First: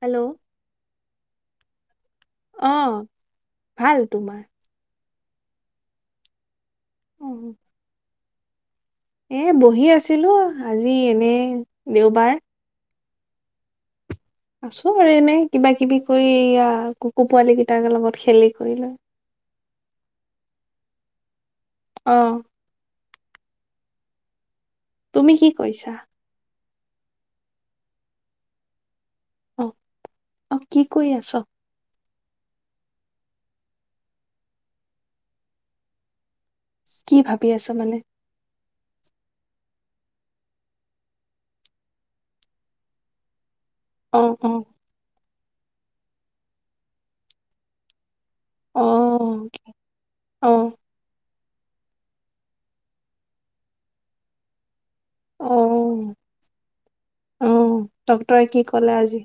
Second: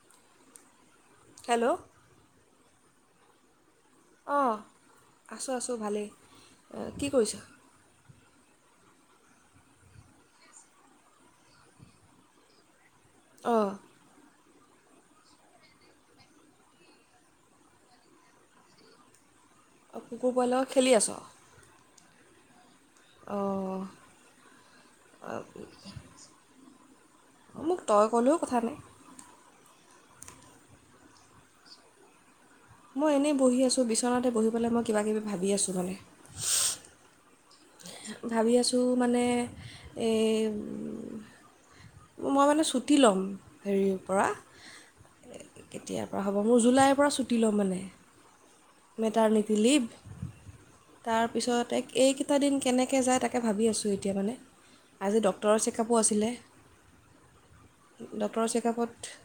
Hello. Hello. অ'। ভাল তোমাৰ। অঁ আছোঁ আছোঁ ভালেই। অ', কি কৰিছা? এই বহি আছিলোঁ, আজি এনেই দেওবাৰ। অ'। আছোঁ আৰু এনেই, কিবা কিবি কৰি কুকুৰ পোৱালি কেইটাৰ লগত খেলি কৰি লৈ। অ', কুকুৰ পোৱালিৰ লগত খেলি আছ? অহ। অহ। তুমি কি কৰিছা [inaudible] মোক তই ক'লেও কথা নাই। অহ, অ', কি কৰি আছ? মই এনেই বহি আছোঁ, বিচনাতেই বহি পেলাই মই কিবাকিবি ভাবি আছোঁ মানে। কি ভাব ভাবি আছোঁ মানে এই মই মানে চুটি ল'ম। হেৰিৰ অ পৰা। অ কেতিয়াৰ পৰা হ'ব! মোৰ জুলাইৰ পৰা ছুটি ল'ম মানে। অ মেটাৰনিটি লিভ, অ তাৰ পিছত এইকেইটা দিন কেনেকৈ যায়, তাকেই ভাবি আছোঁ এতিয়া মানে। আজি অ ডক্তৰৰ চেকআপো আছিলে, অ ডক্তৰে ডক্তৰৰ কি ক'লে চেকআপত আজি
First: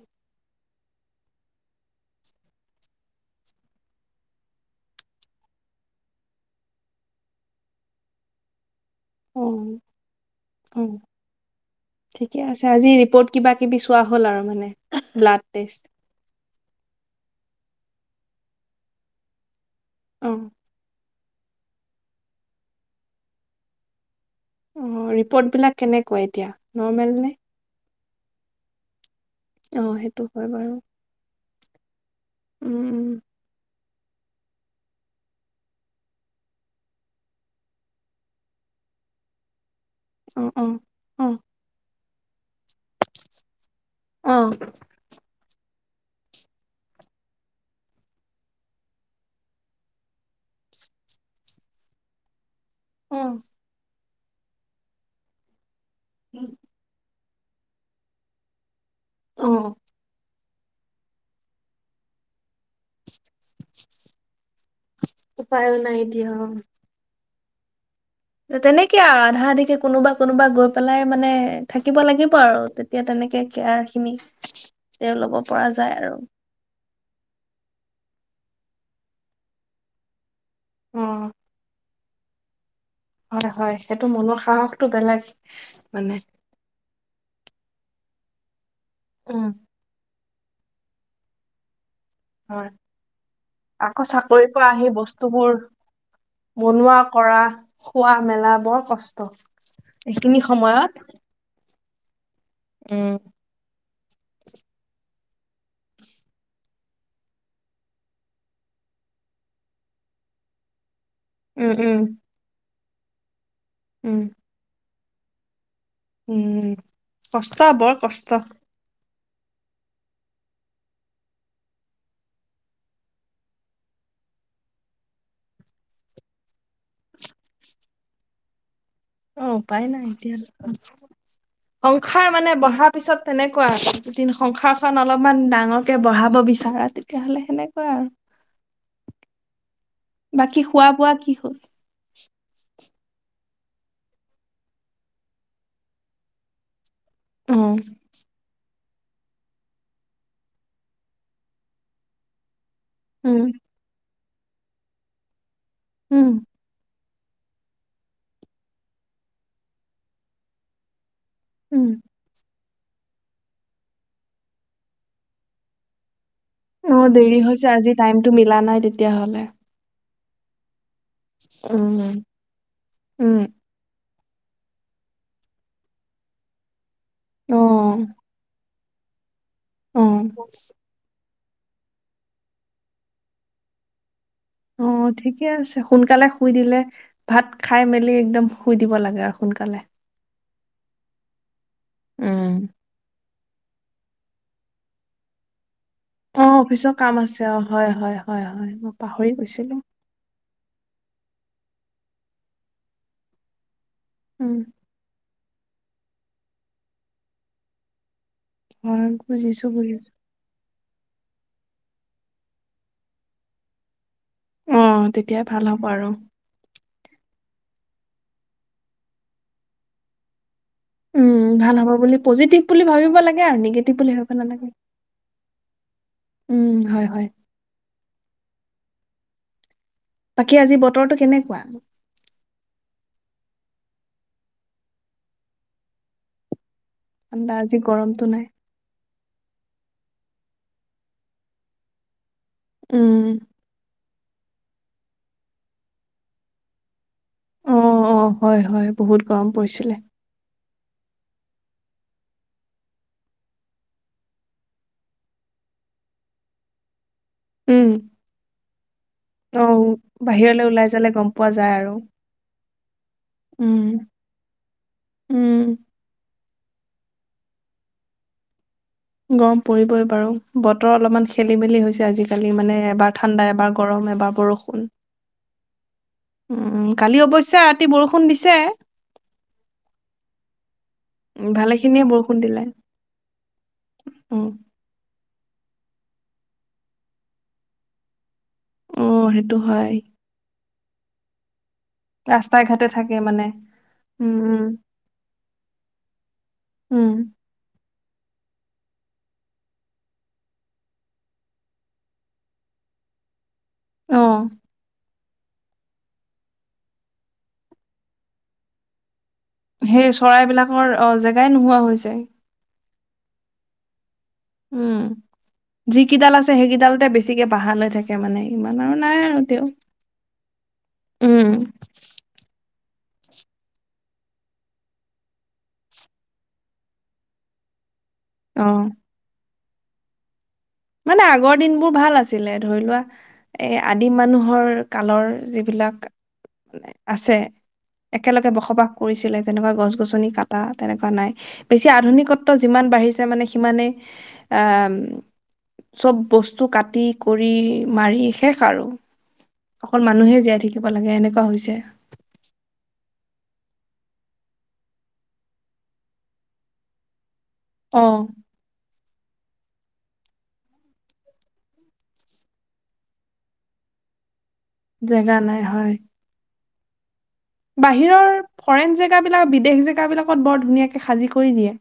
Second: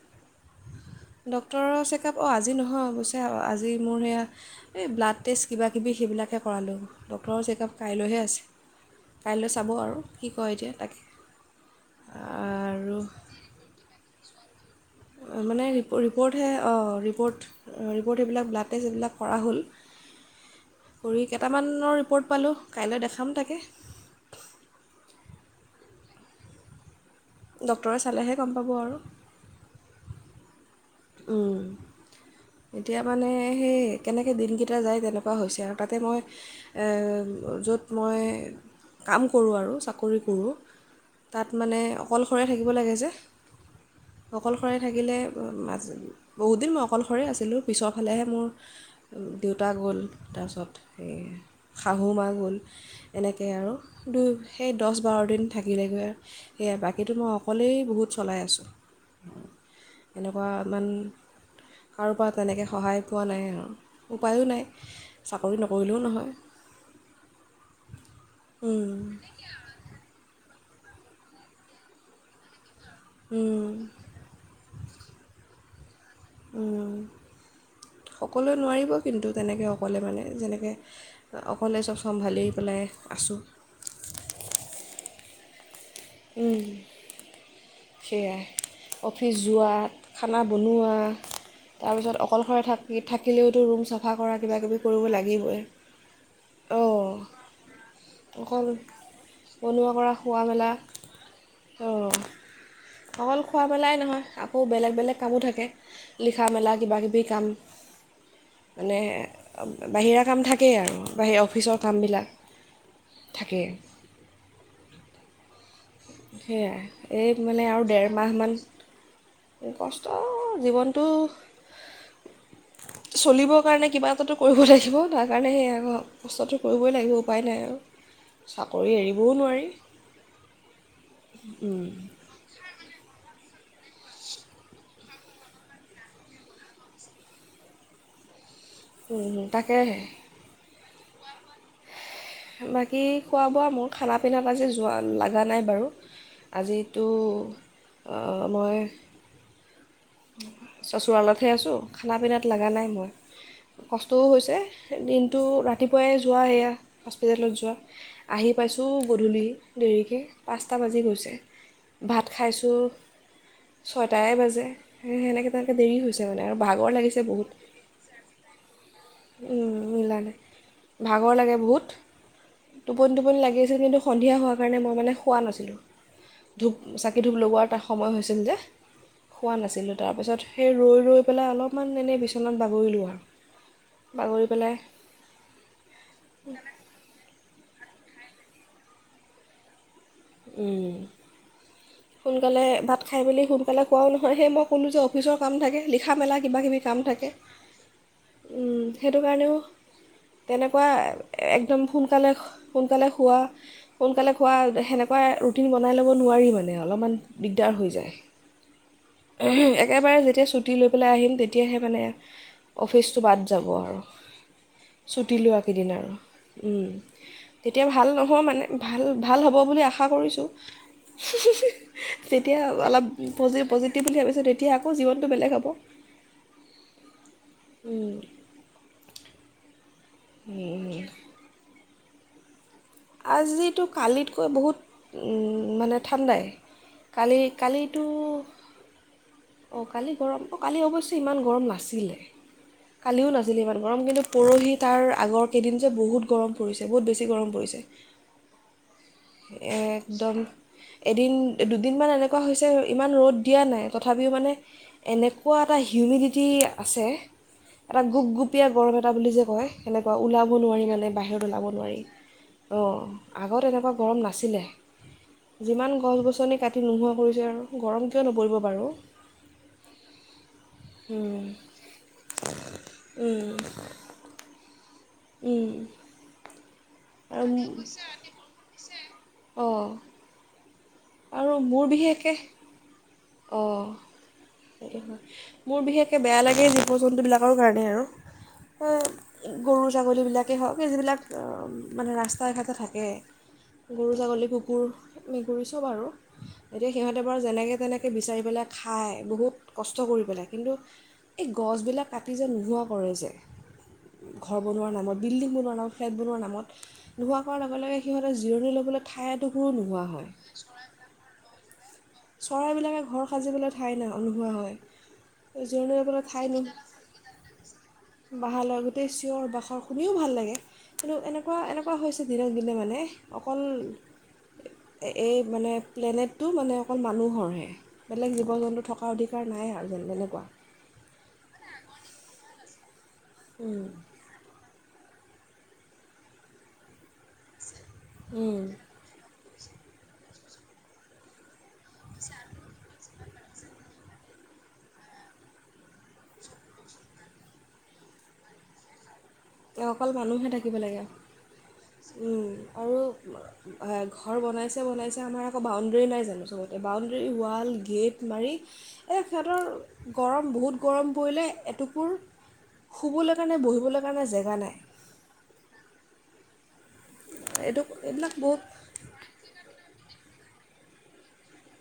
ডক্তৰৰ চেকআপ অ', আজি নহয়, অৱশ্যে আজি মোৰ সেইয়া এই ব্লাড টেষ্ট, কিবা কিবি, সেইবিলাকহে কৰালোঁ, ডক্টৰৰ চেকআপ কাইলৈহে আছে। কাইলৈ চাব অ', আৰু কি কয় এতিয়া তাকে অ'। ঠিকেই আছে আজি আৰু ৰিপৰ্ট কিবা কিবি চোৱা হ'ল আৰু! মানে ব্লাড মানে টেষ্ট ৰিপ-ৰিপ-ৰিপৰ্টহে, অ', ৰিপৰ্ট ৰিপৰ্ট এইবিলাক ব্লাডটেষ্ট এইবিলাক কৰা হ'ল। অ'। কৰি় কেইটামানৰ ৰিপৰ্ট পালোঁ, কাইলৈ দেখাম তাকে। অ', ৰিপৰ্টবিলাক কেনেকুৱা এতিয়া? নৰ্মেল নে? ডক্তৰে চালেহে গম পাব আৰু। অ' সেইটো হয় বাৰু। উম। এতিয়া উম মানে সেই কেনেকৈ দিনকেইটা যায় তেনেকুৱা হৈছে আৰু তাতে মই য'ত মই কাম কৰোঁ আৰু কৰি উম ফুৰো অ অ অ তাত মানে, অকলশৰে থাকিব লাগে যে। অকলশৰেই থাকিলে মাজ, বহুতদিন মই অকলশৰে আছিলোঁ পিছৰফালেহে মোৰ দেউতা গ'ল তাৰপিছত শাহু মা গ'ল, অ অ এনেকেই আৰু দু সেই দছ বাৰ দিন থাক কিলে গৈ আৰু সেয়া বাকীটো মই অকলেই বহুত চলাই আছোঁ। অঁ। এনেকুৱা ইমান কাৰোপৰা তেনেকে সহায় পোৱা নাই আও, উপায়ো নাই। চাকৰি উপায়ো নকৰিলেও নাই নহয় দিয়ক তেনেকে আৰু আধা আধিকে কোনোবা কোনোবা গৈ পেলাই মানে থাকিব লাগিব আৰু তেনে এতিয়া তেনেকে কেয়াৰ খিনি তেওঁ ল'ব পৰা যায় আৰু সকলোৱে নোৱাৰিব কিন্তু তেনেকৈ অকলে মানে যেনে অ অকলেই চব চম্ভালি পেলাই আছোঁ হয় হয় সেইটো মনৰ সাহসটো বেলেগ। মানে উম। সেয়াই। অফিচ উম যোৱা খানা বনোৱা তাৰপিছত অকলশৰে হয় থাকি থাকিলেওতো ৰুম আকৌ চাফা কৰা চাকৰিৰ কিব পৰা কিবি আহি কৰিব বস্তুবোৰ লাগিবই বনোৱা অঁ। কৰা খোৱা মেলা অকল বৰ কষ্ট এইখিনি সময়ত অ উম অকল খোৱা পেলাই ন আকৌ বেলেগ বেলেগ কামো থাকে লিখা মেলা কিবাকিবি কাম, মানে বাহিৰা কাম থাকেই আৰু। বাহে উম অফিচৰ উম কামবিলাক। থাকে উম, উম সেয়াই, এই কষ্ট মানে আৰু বৰ ডেৰ কষ্ট মাহমান- কষ্ট জীৱনটো। চলিব কাৰণে কিবা এটাতো কৰিব লাগিব, তাৰ কাৰণে সেয়া আকৌ কষ্টটো কৰিবই লাগিব, উপায় নাই আৰু। চাওক- অ হউপাই নাই এতিয়া- সংসাৰ মানে বঢ়া পিছত তেনেকুৱা, যদি সংসাৰখন অলপমান ডাঙৰকে বঢ়াব বিচাৰা তেতিয়াহ'লে সেনেকুৱা আৰু। উম, তাকে। খোৱা-বোৱা কি হ'ল? বাকী খোৱা-বোৱা মোৰ খানা-পিনাত আজি জোঁৱা লাগা নাই বাৰু। আজি- তু অ আ মই চচুৰালতহে আছোঁ, খানা পিনাত লগা নাই। মই উম কচ- তু হৈছে, দিনটো ৰাত তিপুৱাই উম যোৱা এয়া। হস্পিটালত যোৱা। আহি পাইছোঁ গধূলি দেৰিকে। পাঁচটা বাজি গৈছে। উম ভাত খাইছোঁ- ছয়টাই বাজে। সৈ সেনেকে তেনেকে দেৰি হৈ অহ, দেৰি হৈছে, আজি টাইমতটো মিলা নাই তেতিয়া। উম মিলা নাই। ভাগৰ লাগে বহুত, উম টোপনি উম টোপনি লাগি আছিল, কিন্তু সন্ধিয়া হোৱাৰ কাৰণে মই মানে শোৱা নাছিলোঁ। ধূপ- চাকি-ধূপ অ লগোৱাৰ এটা সময় হৈছিল যে। শোৱা নাছিলোঁ, অ তাৰপিছত সেই ৰৈ ৰৈ- পেলাই অলপমান এনেই বিচনাত বাগৰিলোঁ আৰু। বাগৰি পেলাই অহ ঠিকে আছে, সোনকালে শুই দিলে ভাত- খাই-মেলি একদম শুই দিব লাগে আৰু সোনকালে। উম। উম। সোনকালে ভাত খাই বুলি- সোনকালে শুৱাও নহয়, সেই মই কলোঁ যে, অফিচৰ কাম থাকে। লিখা মেলা অহ, কিবাকিবি অফিচৰ কাম থাকে আছে, অ হয় হয় হয় হয়। মই সেইটো পাহৰি কাৰণেও গৈছিলোঁ। তেনেকুৱা এ একদম সোনকালে স, সোনকালে শুৱা সোনকালে শুৱা, উম এ সেনে কে ৰুটিন বনাই ল'ব নোৱাৰি মানে, অলপমান দিগদাৰ হৈ যায়। হয় বুজিছো এহে, বুজিছো একেবাৰে যেতিয়া চুত- টি লৈ পেলাই আহিল তেতিয়াহে মানে অফিচটো বাদ যাব আৰু। অ', ছুটি তেতিয়াই লোৱা ভাল হ'ব কেইদিন আৰু উম। তেতিয়া ভাল নহওঁ মানে ভাল ভাল হ'ব বুলি আশা শা কৰিছোঁ। উম, ভাল হ'ব বুলি যেতিয়া পজিটিভ বুলি অলপ ভাবিব লাগে আৰু নিগেটিভ পজি-পজিটিভ বুলি ভাবিব ভাবিছো নালাগে। তেতিয়া আকৌ জীৱনটো বেলেগ হ'ব। উম, হয়, হয়। বাকী উম, আজি উম। বতৰটো কেনেকুৱা? আজিতো কালিতকৈ বহুত উম, মানে ঠাণ্ডাই। কালি ঠাণ্ডা আজি কালিটো গৰমটো নাই। অ কালি গৰম, কালি অৱশ্যে ইমান গৰম নাছিলে। উম, কালিও নাছিলে ইমান গৰম কিন্তু পৰহি তাৰ আগৰ কেইদিন যে, বহুত গৰম পৰিছে, বহুত বেছি গৰম পৰিছে অ', অ', হয় হয়, বহুত গৰম পৰিছিলে। একদম এদিন দুদিনমান এনেকুৱা হৈছে ইমান ৰ'দ দিয়া নাই, তথাপিও মানে এনেকুৱা এটা হিউমিডিটি আছে। উম, এটা গুপগুপীয়া [unintelligible] কটা বুলি যে কয় অ', সেনেকুৱা, ওলাব বাহিৰলৈ নোৱাৰি ওলাই মানে যালে গম বাহিৰত পোৱা ওলাব যায় আৰু। নোৱাৰি। অ', আগত উম, এনেকুৱা গৰম নাছিলে, উম। যিমান গছ গছনি কাটি নোহোৱা কৰিছে আৰু, গৰম কিয় নপৰিব বাৰু। গৰম পৰিবই বাৰু বতৰ অলপমান উম, খেলি মেলি হৈছে আজিকালি মানে এবাৰ ঠাণ্ডা, উম, এবাৰ গৰম, এবাৰ বৰষুণ। উম। উ। কালি আৰু অৱশ্যে ৰাতি বৰষুণ দিছে। অঁ উ ভালেখিনিয়ে বৰষুণ দিলে। অ'। উম, মোৰ বিশেষকে বেয়া লাগে জীৱ জন্তুবিলাকৰ কাৰণে আৰু। অ', সেইটো গৰু হয়। ছাগলীবিলাকেই হওক যিবিলাক অ' মানে ৰাস্তায়ে ঘাটে থাকে। গৰু, উম ছাগলী, উম কুকুৰ, মেকুৰী চব আৰু এতিয়া উম সিহঁতে বাৰু যেনেকে তেনেকে সেই বিচাৰি পেলাই খায়। বহুত কষ্ট কৰি পেলাই, কিন্তু এই গছবিলাক কাটি যে নোহোৱা কৰে যে অ ঘৰ বনোৱাৰ নামত। বিল্ডিং বনোৱাৰ নামত ফ্লেট বনোৱাৰ নামত নোহোৱা কৰোৱাৰ লগে লগে সিহঁতে জিৰণি ল'ব ঠাই এটুকুৰো নোহোৱা সেই চৰাইবিলাকৰ অ', জেগাই নোহোৱা হৈ চৰাই বিলাকে ঘৰ সাজিবলৈ ঠাই নাই। নোহোৱা হয়। উম জিৰণি লবলৈ যিকেইডাল ঠাই আছে সেইকেইডালতে বেছিকে বাহা লৈ থাকে মানে ভাল ইমান হয় আৰু গোটেই নাই আৰু চিঞৰ তেওঁ বাখৰ শুনিও ভাল লাগে কিন্তু এনেকুৱা উম এনেকুৱা হৈছে দিনক দিনে। এ অকল, এই মানে প্লেনেটটো মানে অকল মানুহৰহে। বেলেগ অ জীৱ-জন্তু থকা অধিকাৰ নাই আৰু। আৰু যেন তেনেকুৱা। মানে আগৰ দিনবোৰ ভাল আছিলে ধৰি লোৱা। এ উম, আদিম মানুহৰ কালৰ যিবিলাক, আছে। একেলগে উম, বসবাস কৰিছিলে। তেনেকুৱা গছ-গছনি কাটা তেনেকুৱা নাই। বেছি আধুনত্ব যিমান বাঢ়িছে মানে সিমানেই অহ, চব বস্তু কাটি, কুৰি, মাৰি শেষ আৰু। অ', অকল মানুহে মানুহহে জীয়াই থাকিব লাগে, এনেকুৱা হৈছে উম, আৰু ঘৰ বনাইছে-বনাইছে আমাৰ আকৌ বাউণ্ডেৰী নাই জানোঁ চবতে বাউণ্ডৰী ৱাল, অ গেট মাৰি এহ সিহঁতৰ, গৰম বহুত গৰম পৰিলে এটুকুৰ, শুবলে কাৰণে বহিবলে কাৰণে জেগা জেগা নাই। জেগা নাই হয়। এইটো বাহিৰৰ, এইবিলাক বহুত ফ'ৰেন জেগাবিলাক বিদেশ জেগাবিলাক [unintelligible] বৰ ধুনীয়াকে সাজি কৰি দিয়ে,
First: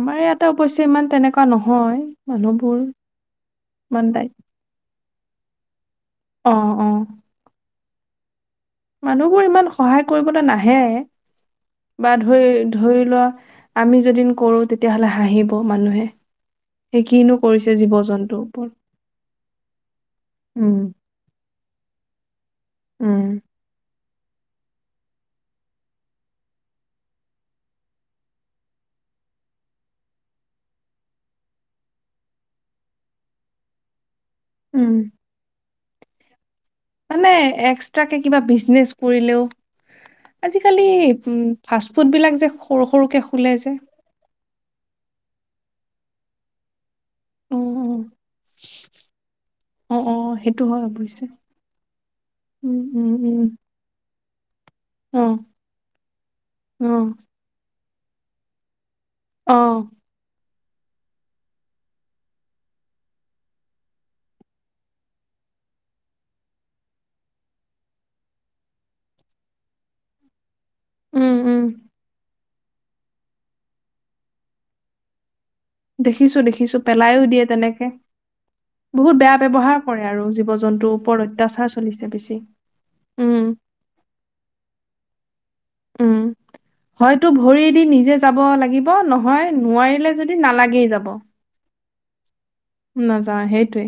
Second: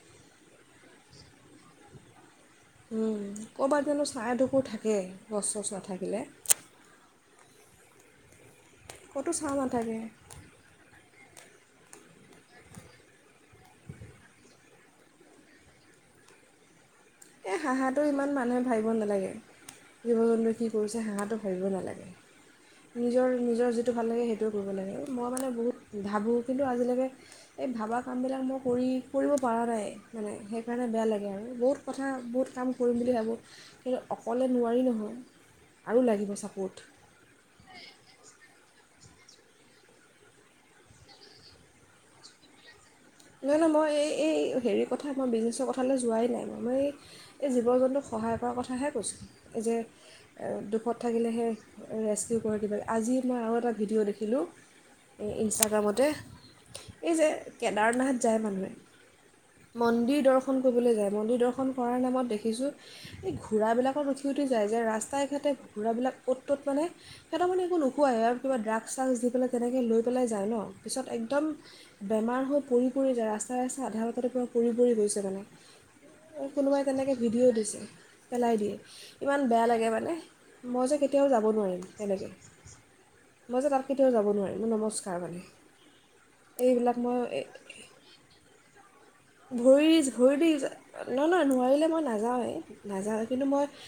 আমাৰ ইয়াতে অবশ্যে ইমান তেনেকুৱা নহয়। মানুহবোৰ ক'ৰবাত জানো ইমান চা দায় এদুকুৰ থাকে, গচ চচ নাথাকিলে। অ অ ক'তো মানুহবোৰ ছাঁ ইমান নাথাকে সহায় কৰিবলৈ নাহে। বা ধৰি-ধৰি লোৱা, আমি যদি কৰোঁ তেতিয়াহ'লে হাঁহিব মানুহে। সেই কিনো এহ কৰিছে জীৱ হাঁহাটো ইমান জন্তুৰ মানুহে ওপৰত ভাবিব নালাগে, জীৱ-জন্তুৱে কি উম কৰিছে হাঁহাটো ভাবিব নালাগে। উম নিজৰ, নিজৰ যিটো ভাল লাগে সেইটোৱে কৰিব লাগে, মই মানে বহুত ভাবোঁ কিন্তু আজিলৈকে, এই ভবা কামবিলাক মই কৰি কৰিব পৰা নাই মানে সেইকাৰণে বেয়া লাগে আৰু বহুত কথা বহুত কাম কৰিম বুলি ভাবোঁ, কিন্তু অকলে নোৱাৰি উম নহয়। আৰু লাগিব চাপৰ্ট মানে এক্সট্ৰাকে কিবা বিজনেচ কৰিলেও আজিকালি ফাষ্ট ফুড বিলাক যে সৰু সৰুকে খোলে মানে যে। মই এই এই হেৰি কথা মই বিজনেছৰ কথালৈ যোৱাই নাই মই মই এই অ', জীৱ জন্তুৰ সহায় তাৰ কথাহে কৈছো এই যে অ', অ', অ', সেইটো হয় দুখত অৱশ্যে। থাকিলেহে ৰেস্কিউ কৰি উম, দিবাগ উম, আজি উম, মই আৰু এটা ভিডিঅ' দেখিলোঁ এই অ', ইনষ্টাগ্ৰামতে অ', এই যে এদাৰনাথত যায় মানুহে অ', মন্দিৰ দৰ্শ দৰ্শন কৰিবলৈ যায় মন্দিৰ দৰ্শন কৰাৰ নামত দেখিছোঁ এই ঘোঁৰাবিলাকত উঠি উঠি যায় যে ৰাস্তাই এ ঘাটে ঘঁৰাবিলাক ক'ত ত'ত মানে সিহঁতৰ মানে একো নোুখোৱে আৰু কিবা ড্ৰাগছ চাগ দি পেলাই তেনেকৈ লৈ পেলাই যায় ন পিছত উম, একদম উম, বেমাৰ হৈ পৰি পৰি যায় ৰাস্তা ৰাস্তা আধা বজতে পৰা পৰি পৰি গৈছে মানে দেখিছোঁ দেখিছোঁ কোনোবাই তেনেকে পেলাইও দিয়ে ভিডিঅ' দিছে, তেনেকে। পেলাই দিয়ে, বহুত ইমান বেয়া ব্যৱহাৰ লাগে কৰে মানে। আৰু জীৱ মই জন্তুৰ যে ওপৰত কেতিয়াও যাব অত্যাচাৰ নোৱাৰিম চলিছে তেনেকে, বেছি। উম, মই যে তাত কেতিয়াও যাব নোৱাৰিম, নমস্কাৰ মানে। উম। এইবিলাক মই হয়তো ভৰি নিজে যাব লাগিব নহয়, ভৰি নোৱাৰিলে যদি নালাগেই যাব। নাজাৱে নাযান সেইটোৱে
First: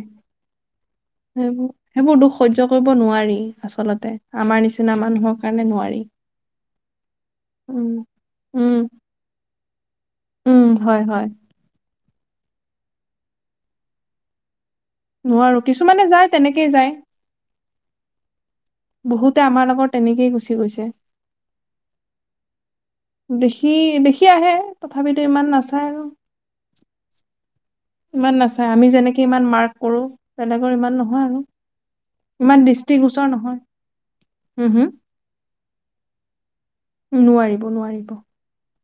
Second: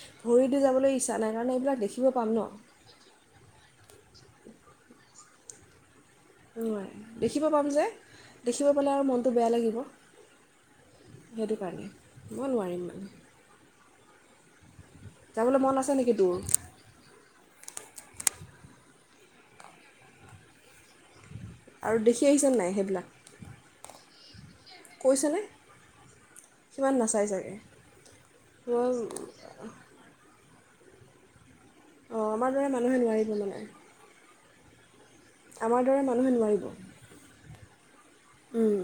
যাবলৈ ইচ্ছা নাই কাৰণ সেইবোৰ এইবিলাক দেখিব সেইবোৰ পাম দুখ ন সহ্য কৰিব নোৱাৰি আচলতে আমাৰ নিচিনা মানুহক [unintelligible] কাৰণে নোৱাৰি। ন দেখিব পাম যে উম দেখিব উম পালে আৰু মনটো বেয়া লাগিব উম, হয়, হয়। সেইটো কাৰণে ক'ই নোৱাৰিম মানে যাবলৈ নোৱাৰো, মন আছে কিছুমানে নেকি যায় তোৰ তেনেকেই যায়। বহুতে আমাৰ লগত তেনেকেই গুচি গৈছে। আৰু দেখি আহিছে নাই, সেই দেখি বখি কৈছেনে কিমান নাচাই চাগৈ ইমান নাচাই আমি যেনেকে ইমান মাৰ্ক কৰো। বেলেগৰ ইমান নহয় অঁ আৰু। আমাৰ ইমান দৰে মানুহে নোৱাৰিব দৃষ্টিগোচৰ মানে নহয় হম-হম। আমাৰ দৰে মানুহে নোৱাৰিব। নোৱাৰিব নোৱাৰিব উম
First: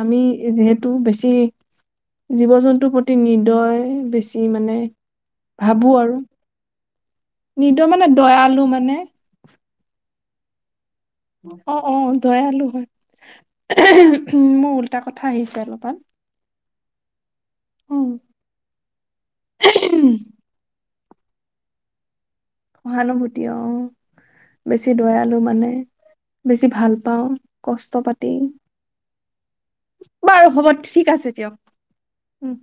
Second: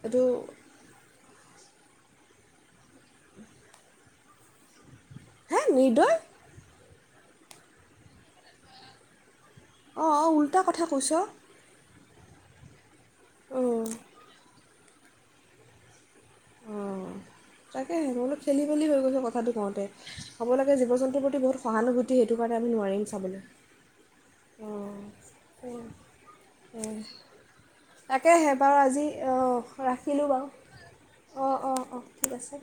আমি এইটো যিহেতু বেছি ে জীৱ জন্তুৰ প্ৰতি নিৰ্দয় বেছি মানে হে ভাবোঁ নিৰ্দয় আৰু নিদৌ মানে দয়া আলু মানে অ', উল্টা ক কথা কৈছ। অ', অ', দয়ালু হয়। অঁ মূল দুটা কথা আহিছে অলপমান। উম তাকেহে মই উম, বোলহ অলপ খেলি মেলি হৈ গৈছে কথাটো কওঁতে হ'ব লাগে জীৱ জন্তু প্ৰতি বহুত সহানুভতি সহানুভূতি অ'। বেছি অঁ দয়ালো মানে সেয়াই বেছি ভাল পাওঁ কষ্ট পাতি তাকেহে বাৰু আজি অঁ ৰাখিলোঁ বাৰু হ'ব ঠিক আছে দিয়ক অঁ অঁ অঁ ঠিক আছে